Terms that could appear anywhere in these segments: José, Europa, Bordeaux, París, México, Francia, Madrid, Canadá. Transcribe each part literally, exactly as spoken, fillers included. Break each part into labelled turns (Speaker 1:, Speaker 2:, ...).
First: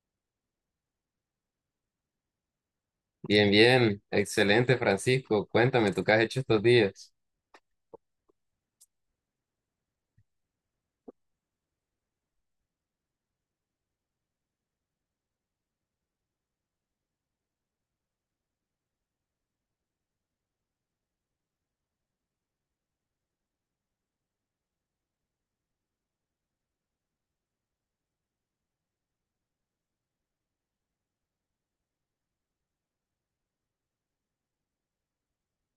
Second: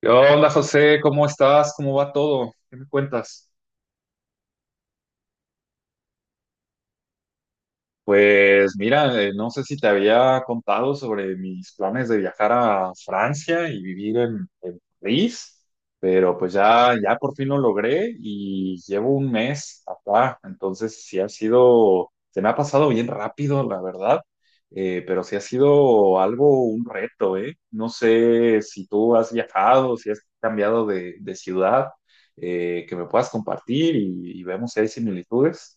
Speaker 1: ¿Qué onda, José? ¿Cómo estás? ¿Cómo va todo? ¿Qué me cuentas?
Speaker 2: Bien, bien, excelente Francisco, cuéntame, ¿tú qué has hecho estos días?
Speaker 1: Pues mira, eh, no sé si te había contado sobre mis planes de viajar a Francia y vivir en, en París, pero pues ya, ya por fin lo logré y llevo un mes acá, entonces sí ha sido, se me ha pasado bien rápido, la verdad, eh, pero sí ha sido algo, un reto, ¿eh? No sé si tú has viajado, si has cambiado de, de ciudad, eh, que me puedas compartir y, y vemos si hay similitudes.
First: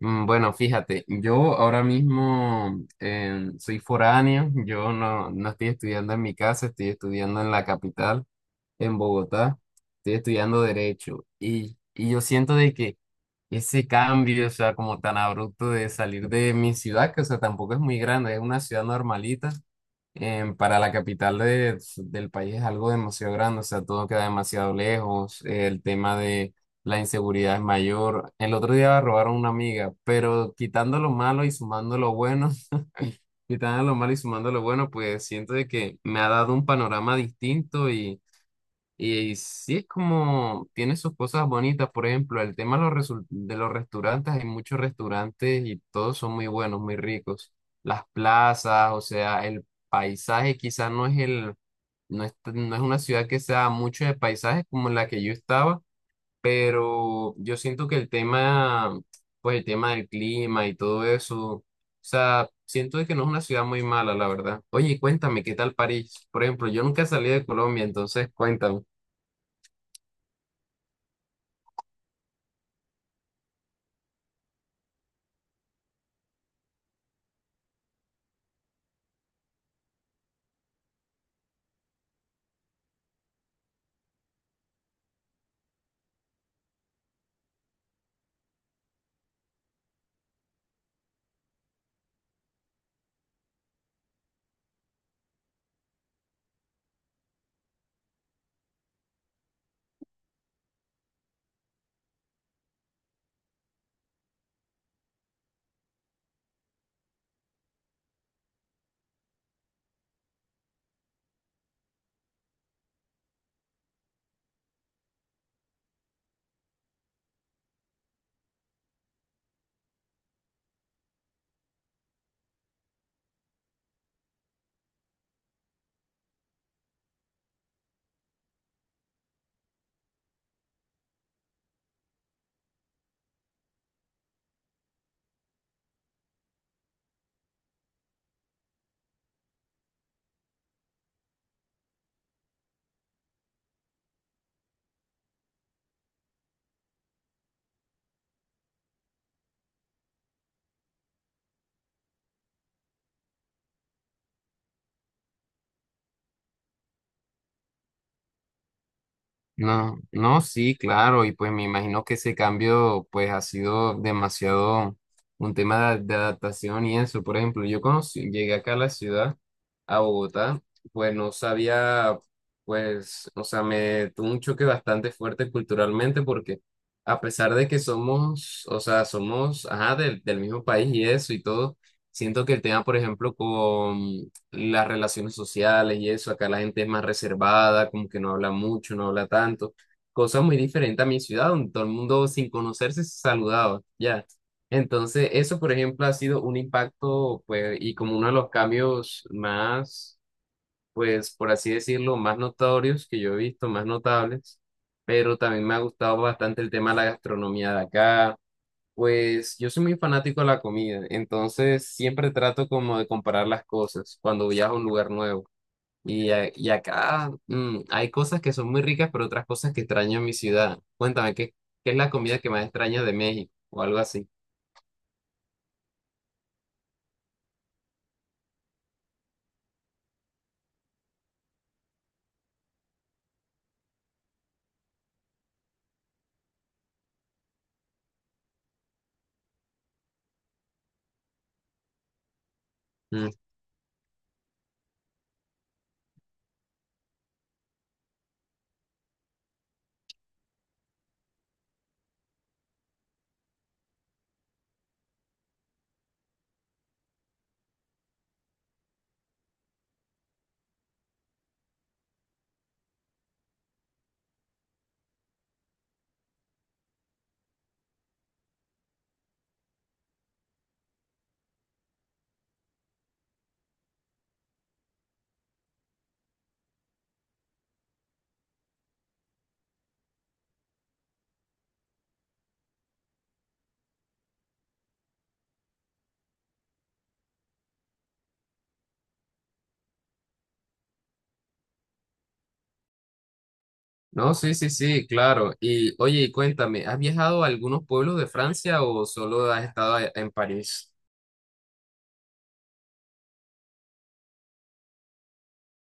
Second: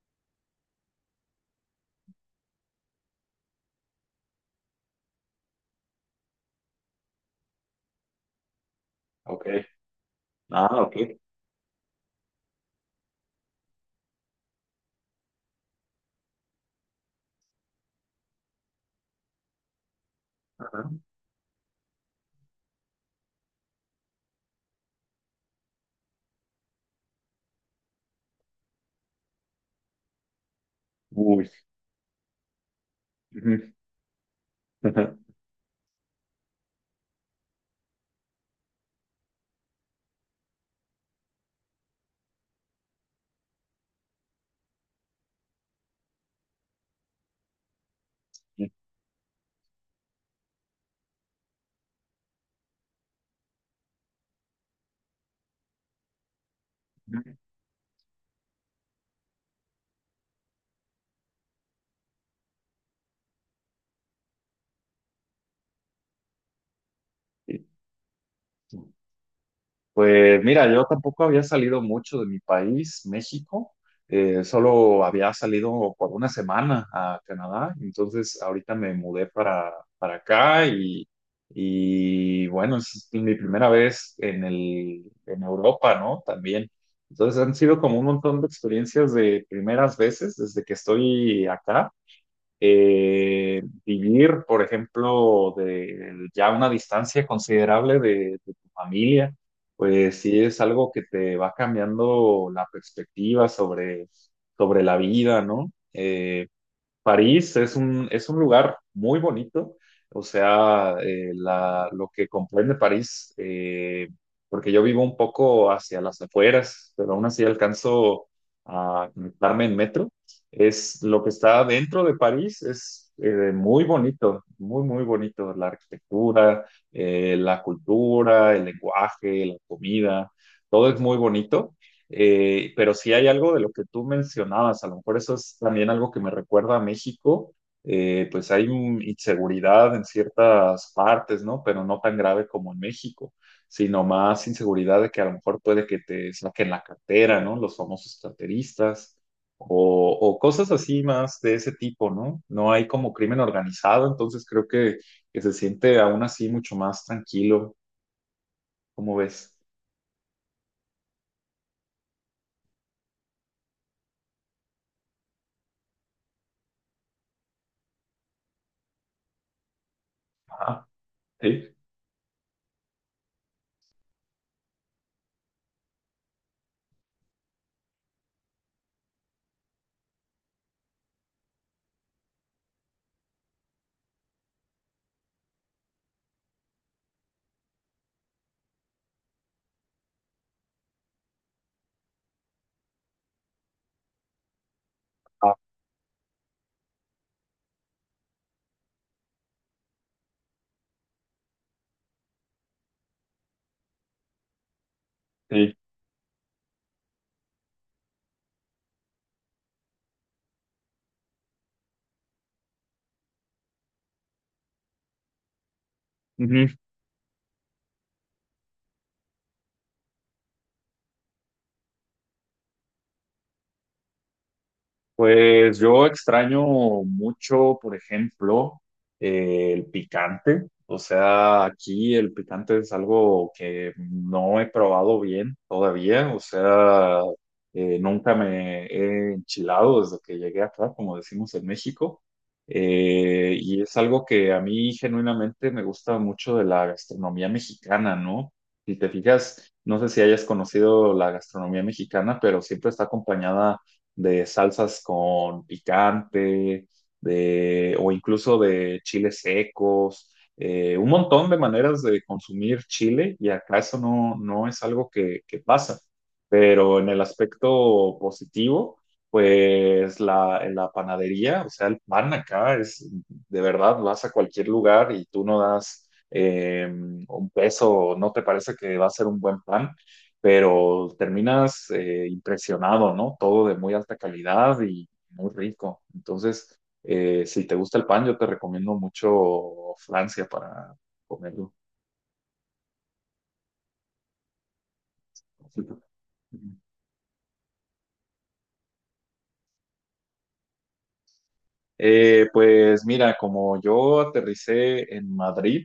Speaker 2: Mm. Bueno, fíjate, yo ahora mismo eh, soy foráneo, yo no, no estoy estudiando en mi casa, estoy estudiando en la capital, en
Speaker 1: Ok.
Speaker 2: Bogotá, estoy estudiando
Speaker 1: Ah, ok.
Speaker 2: Derecho y, y yo siento de que ese cambio, o sea, como tan abrupto de salir de mi ciudad, que, o sea, tampoco es muy grande, es una ciudad normalita em, para la capital de- del país es algo demasiado grande, o sea, todo queda demasiado lejos, el tema de la inseguridad es mayor. El otro día robaron una amiga, pero quitando lo malo
Speaker 1: Uy,
Speaker 2: y sumando lo bueno,
Speaker 1: ujú,
Speaker 2: quitando lo malo y sumando lo bueno,
Speaker 1: ajá,
Speaker 2: pues siento de que me ha dado un panorama distinto y sí es como, tiene sus cosas bonitas, por ejemplo, el tema de los, resul- de los restaurantes, hay muchos restaurantes y todos son muy buenos, muy ricos. Las
Speaker 1: ujú,
Speaker 2: plazas, o sea, el paisaje quizás no es el, no es, no es una ciudad que sea mucho de paisajes como la que yo estaba, pero yo siento que el tema, pues el tema del clima y todo eso, o sea, siento de que no es una ciudad muy mala, la verdad. Oye, cuéntame, ¿qué tal París? Por ejemplo, yo nunca salí de
Speaker 1: sí.
Speaker 2: Colombia, entonces cuéntame.
Speaker 1: Pues mira, yo tampoco había salido mucho de mi país, México. Eh, solo había salido por una semana a Canadá. Entonces ahorita me mudé para, para acá y, y bueno, es mi primera vez en el, en Europa, ¿no? También. Entonces han sido como un montón de experiencias de primeras veces desde que estoy acá. Eh, vivir, por ejemplo, de ya una distancia considerable de, de tu familia, pues sí es algo que te va cambiando la perspectiva sobre, sobre la vida, ¿no? Eh, París es un, es un lugar muy bonito, o sea, eh, la- lo que comprende París, eh, porque yo vivo un poco hacia las afueras, pero aún así alcanzo a conectarme en metro, es lo que está dentro de París, es eh, muy bonito, muy, muy bonito, la arquitectura, eh, la cultura, el lenguaje, la comida, todo es muy bonito. Eh, pero sí hay algo de lo que tú mencionabas, a lo mejor eso es también algo que me recuerda a México, eh, pues hay un- inseguridad en ciertas partes, ¿no? Pero no tan grave como en México, sino más inseguridad de que a lo mejor puede que te saquen la cartera, ¿no? Los famosos carteristas o, o cosas así más de ese tipo, ¿no? No hay como crimen organizado, entonces creo que, que se siente aún así mucho más tranquilo, ¿cómo ves?
Speaker 2: No, no, sí, claro, y pues me imagino que ese cambio pues ha sido demasiado un tema de, de adaptación y eso. Por ejemplo, yo conocí, llegué acá a la ciudad, a Bogotá,
Speaker 1: Ajá,
Speaker 2: pues no
Speaker 1: sí.
Speaker 2: sabía, pues, o sea, me tuvo un choque bastante fuerte culturalmente porque a pesar de que somos, o sea, somos, ajá, del, del mismo país y eso y todo, siento que el tema, por ejemplo, las relaciones sociales y eso. Acá la gente es más reservada, como que no habla mucho, no habla tanto. Cosa muy diferente a mi ciudad, donde todo el mundo sin conocerse se saludaba, ya. Entonces,
Speaker 1: Ah,
Speaker 2: eso, por ejemplo, ha sido un impacto, pues, y como uno de los cambios más, pues, por así decirlo, más notorios que yo he visto, más notables. Pero también
Speaker 1: sí.
Speaker 2: me ha gustado bastante el tema de la gastronomía de acá, pues yo soy muy fanático de la comida, entonces siempre trato como de comparar las cosas cuando viajo a un lugar nuevo. Y, a- y acá mm, hay cosas que son muy ricas, pero otras cosas que extraño en mi ciudad. Cuéntame, ¿qué, ¿qué es la comida que más extrañas de México o algo así?
Speaker 1: Pues yo extraño mucho, por ejemplo, eh, el picante. O sea, aquí el picante es algo que no he probado bien todavía. O sea, eh, nunca me he enchilado desde que llegué acá, como decimos en México.
Speaker 2: Mm.
Speaker 1: Eh, y es algo que a mí genuinamente me gusta mucho de la gastronomía mexicana, ¿no? Si te fijas, no sé si hayas conocido la gastronomía mexicana, pero siempre está acompañada de salsas con picante, de, o incluso de chiles secos, eh, un montón de maneras de consumir chile y acá eso no, no es algo que, que pasa. Pero en el aspecto positivo, pues la, en la panadería, o sea, el pan acá es, de verdad, vas a cualquier lugar y tú no das eh, un peso, no te parece que va a ser un buen pan pero terminas eh, impresionado, ¿no? Todo de muy alta calidad y muy rico. Entonces, eh, si te gusta el pan, yo te recomiendo mucho Francia para comerlo.
Speaker 2: No, sí, sí, sí, claro. Y oye, y cuéntame, ¿has viajado a algunos pueblos de Francia o solo has estado a- en París?
Speaker 1: Eh, pues mira, como yo aterricé en Madrid,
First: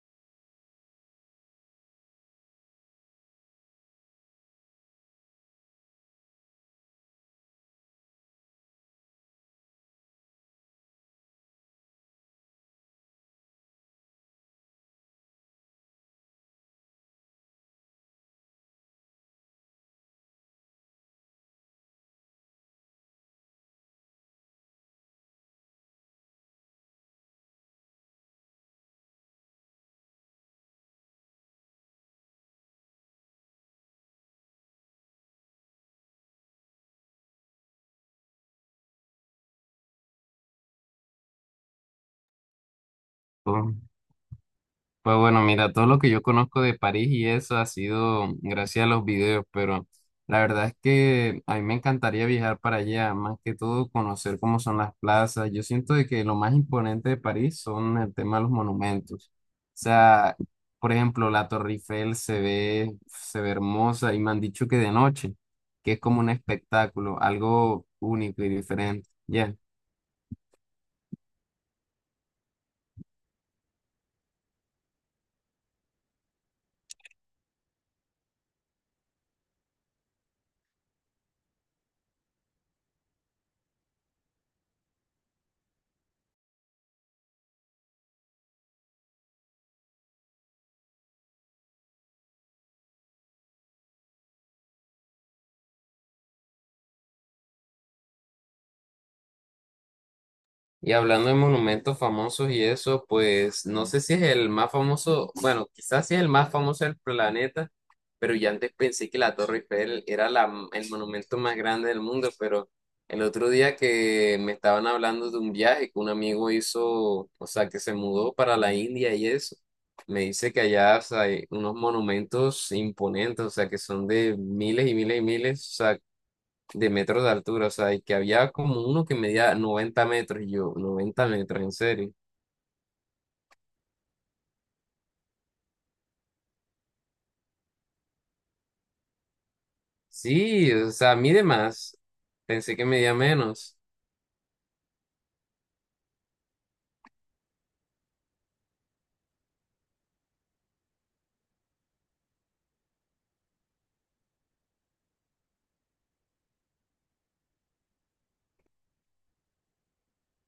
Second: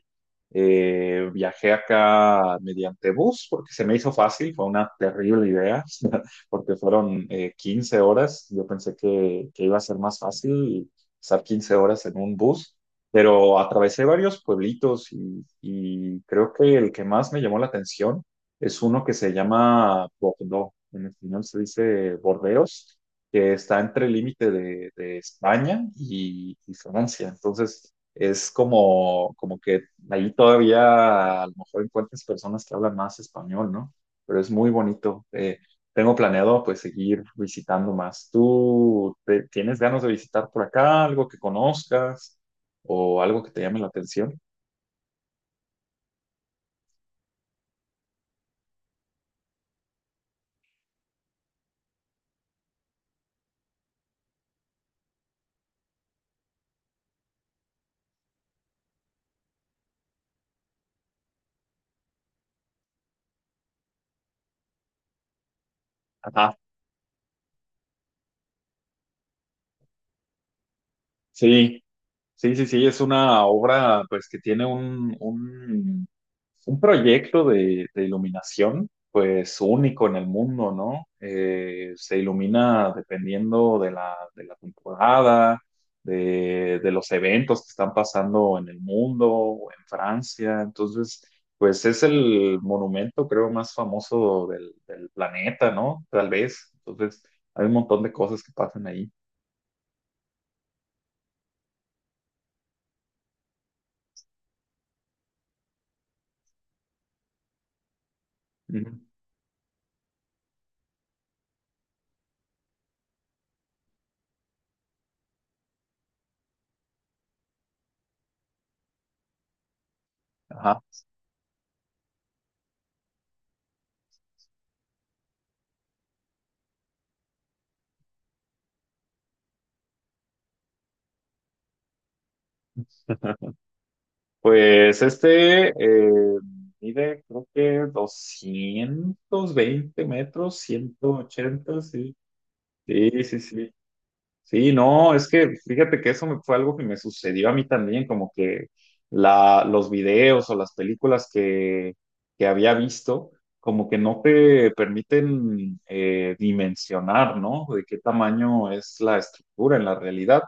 Speaker 1: eh, viajé acá mediante bus porque se me hizo fácil, fue una terrible idea, porque fueron eh, quince horas, yo pensé que, que iba a ser más fácil estar quince horas en un bus, pero atravesé varios pueblitos y, y creo que el que más me llamó la atención es uno que se llama Bordeaux, en español se dice Bordeos, que está entre el límite de, de España y, y Francia. Entonces, es como, como que ahí todavía a lo mejor encuentras personas que hablan más español, ¿no? Pero es muy bonito. Eh, tengo planeado pues seguir visitando más. ¿Tú te- tienes ganas de visitar por acá algo que conozcas o algo que te llame la atención?
Speaker 2: Pues bueno, mira, todo lo que yo conozco de París y eso ha sido gracias a los videos, pero la verdad es que a mí me encantaría viajar para allá, más que todo conocer cómo son las plazas. Yo siento de que lo más imponente de París son el tema de los monumentos. O sea, por ejemplo, la Torre Eiffel se ve, se ve hermosa y me han dicho que de noche, que es como un
Speaker 1: Ajá,
Speaker 2: espectáculo, algo único y diferente. Ya.
Speaker 1: sí. Sí, sí, sí, es una obra pues que tiene un, un, un proyecto de, de iluminación pues único en el mundo, ¿no? Eh, se ilumina dependiendo de la, de la temporada, de, de los eventos que están pasando en el mundo, o en Francia, entonces pues es el monumento creo más famoso del, del planeta, ¿no? Tal vez, entonces hay un montón de cosas que pasan ahí.
Speaker 2: Y hablando de monumentos famosos y eso, pues no sé si es el más famoso, bueno, quizás sí es el más famoso del planeta, pero yo antes
Speaker 1: Ujú.
Speaker 2: pensé que la Torre Eiffel era la, el monumento más grande del mundo, pero el otro día que me estaban hablando de un viaje que un amigo hizo, o sea, que se mudó para la India y eso, me dice que
Speaker 1: Ajá.
Speaker 2: allá, o sea, hay unos monumentos imponentes, o sea, que son de miles y miles y miles, o sea, de metros de altura, o sea, y que había como uno que medía noventa metros, y yo, noventa metros, en serio.
Speaker 1: Pues este eh, mide creo que doscientos veinte metros,
Speaker 2: Sí, o
Speaker 1: ciento
Speaker 2: sea, mide
Speaker 1: ochenta
Speaker 2: más,
Speaker 1: sí.
Speaker 2: pensé que medía
Speaker 1: Sí, sí, sí.
Speaker 2: menos.
Speaker 1: Sí, no, es que fíjate que eso me- fue algo que me sucedió a mí también, como que la, los videos o las películas que, que había visto, como que no te permiten eh, dimensionar, ¿no? De qué tamaño es la estructura en la realidad.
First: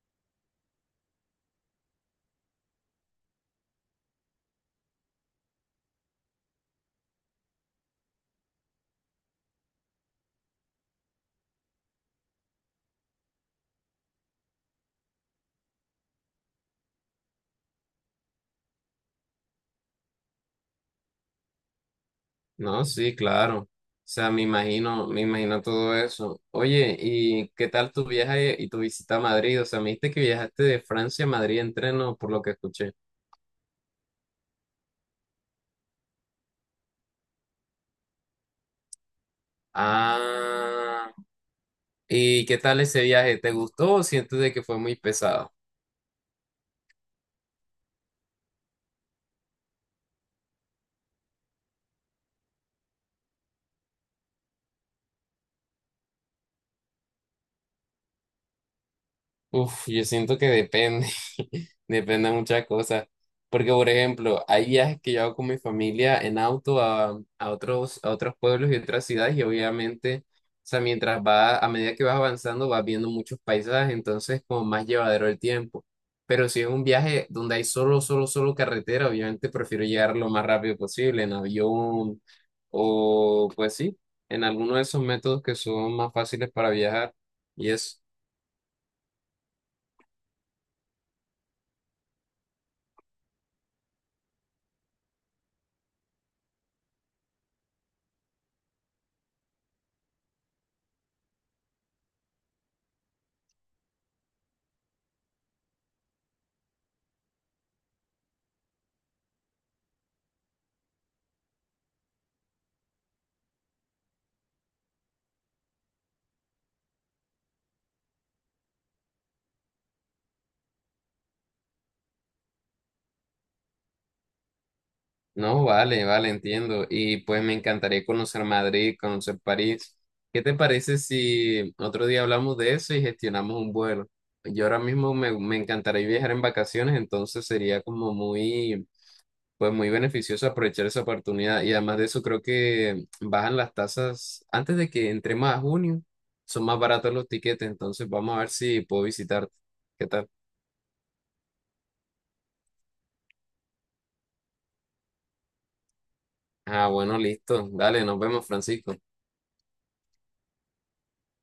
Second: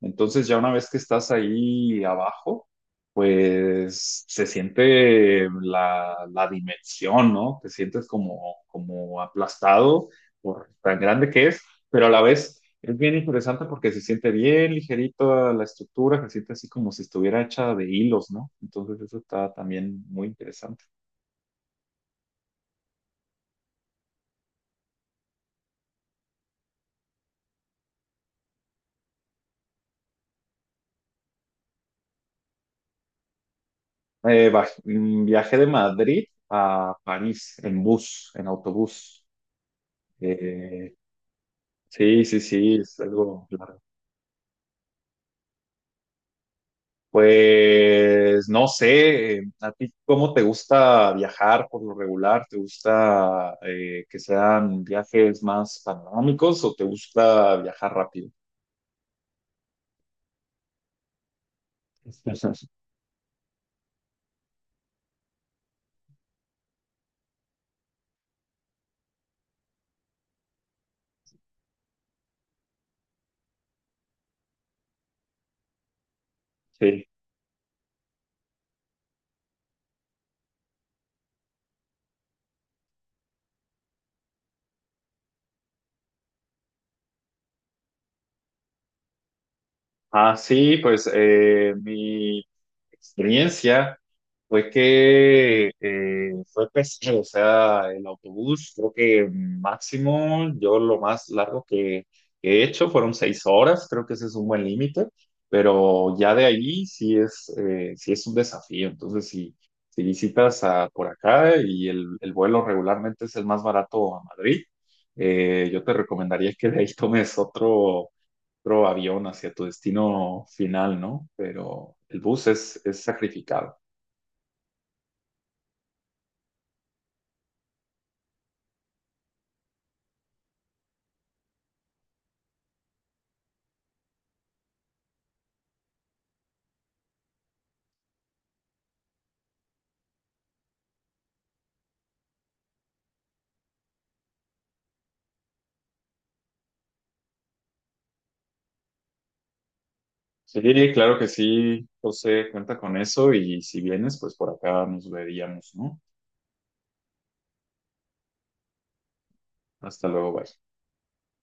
Speaker 1: Entonces ya una vez que estás ahí abajo, pues se siente la, la dimensión, ¿no? Te sientes como, como aplastado por tan grande que es, pero a la vez es bien interesante porque se siente bien ligerito a la estructura, se siente así como si estuviera hecha de hilos, ¿no? Entonces eso está también muy interesante.
Speaker 2: No, sí, claro. O sea, me imagino, me imagino todo eso. Oye, ¿y qué tal tu viaje y tu visita a Madrid? O sea, me dijiste que viajaste de Francia a Madrid en tren, ¿no? Por lo que escuché.
Speaker 1: Eh, baj- mm, viajé de Madrid a París en bus, en autobús. Eh,
Speaker 2: Ah,
Speaker 1: sí, sí,
Speaker 2: ¿y qué
Speaker 1: sí,
Speaker 2: tal
Speaker 1: es
Speaker 2: ese viaje?
Speaker 1: algo
Speaker 2: ¿Te
Speaker 1: largo.
Speaker 2: gustó o sientes de que fue muy pesado?
Speaker 1: Pues no sé, eh, ¿a ti cómo te gusta viajar por lo regular? ¿Te gusta eh, que sean viajes más panorámicos o te gusta viajar rápido?
Speaker 2: Uf, yo siento que depende, depende de muchas cosas. Porque, por ejemplo, hay viajes que yo hago con mi familia en auto a, a otros, a otros pueblos y otras ciudades y obviamente, o sea, mientras va, a medida que vas avanzando, vas viendo muchos paisajes, entonces como más llevadero el tiempo. Pero si es un
Speaker 1: Sí.
Speaker 2: viaje donde hay solo, solo, solo carretera, obviamente prefiero llegar lo más rápido posible, en avión o pues sí, en alguno de esos métodos que son más fáciles para viajar y eso.
Speaker 1: Ah, sí, pues eh, mi experiencia fue que eh, fue pesado, o sea, el autobús, creo que máximo, yo lo más largo que he hecho fueron seis horas, creo que ese es un buen límite, pero ya de ahí sí es, eh, sí es un desafío. Entonces, si, si visitas a, por acá y el, el vuelo regularmente es el más barato a Madrid, eh, yo te recomendaría que de ahí tomes otro. Otro avión hacia tu destino final, ¿no? Pero el bus es, es sacrificado.
Speaker 2: No, vale, vale, entiendo. Y pues me encantaría conocer Madrid, conocer París. ¿Qué te parece si otro día hablamos de eso y gestionamos un vuelo? Yo ahora mismo me, me encantaría viajar en vacaciones, entonces sería como muy, pues muy beneficioso aprovechar esa oportunidad. Y además de eso, creo que bajan las tasas antes de que entremos a junio, son más baratos los tiquetes, entonces vamos a ver si puedo visitarte. ¿Qué tal?
Speaker 1: Sí, claro que sí, José, cuenta con eso y si vienes, pues por acá nos veríamos, ¿no?
Speaker 2: Ah, bueno, listo. Dale, nos vemos, Francisco.
Speaker 1: Hasta luego, bye.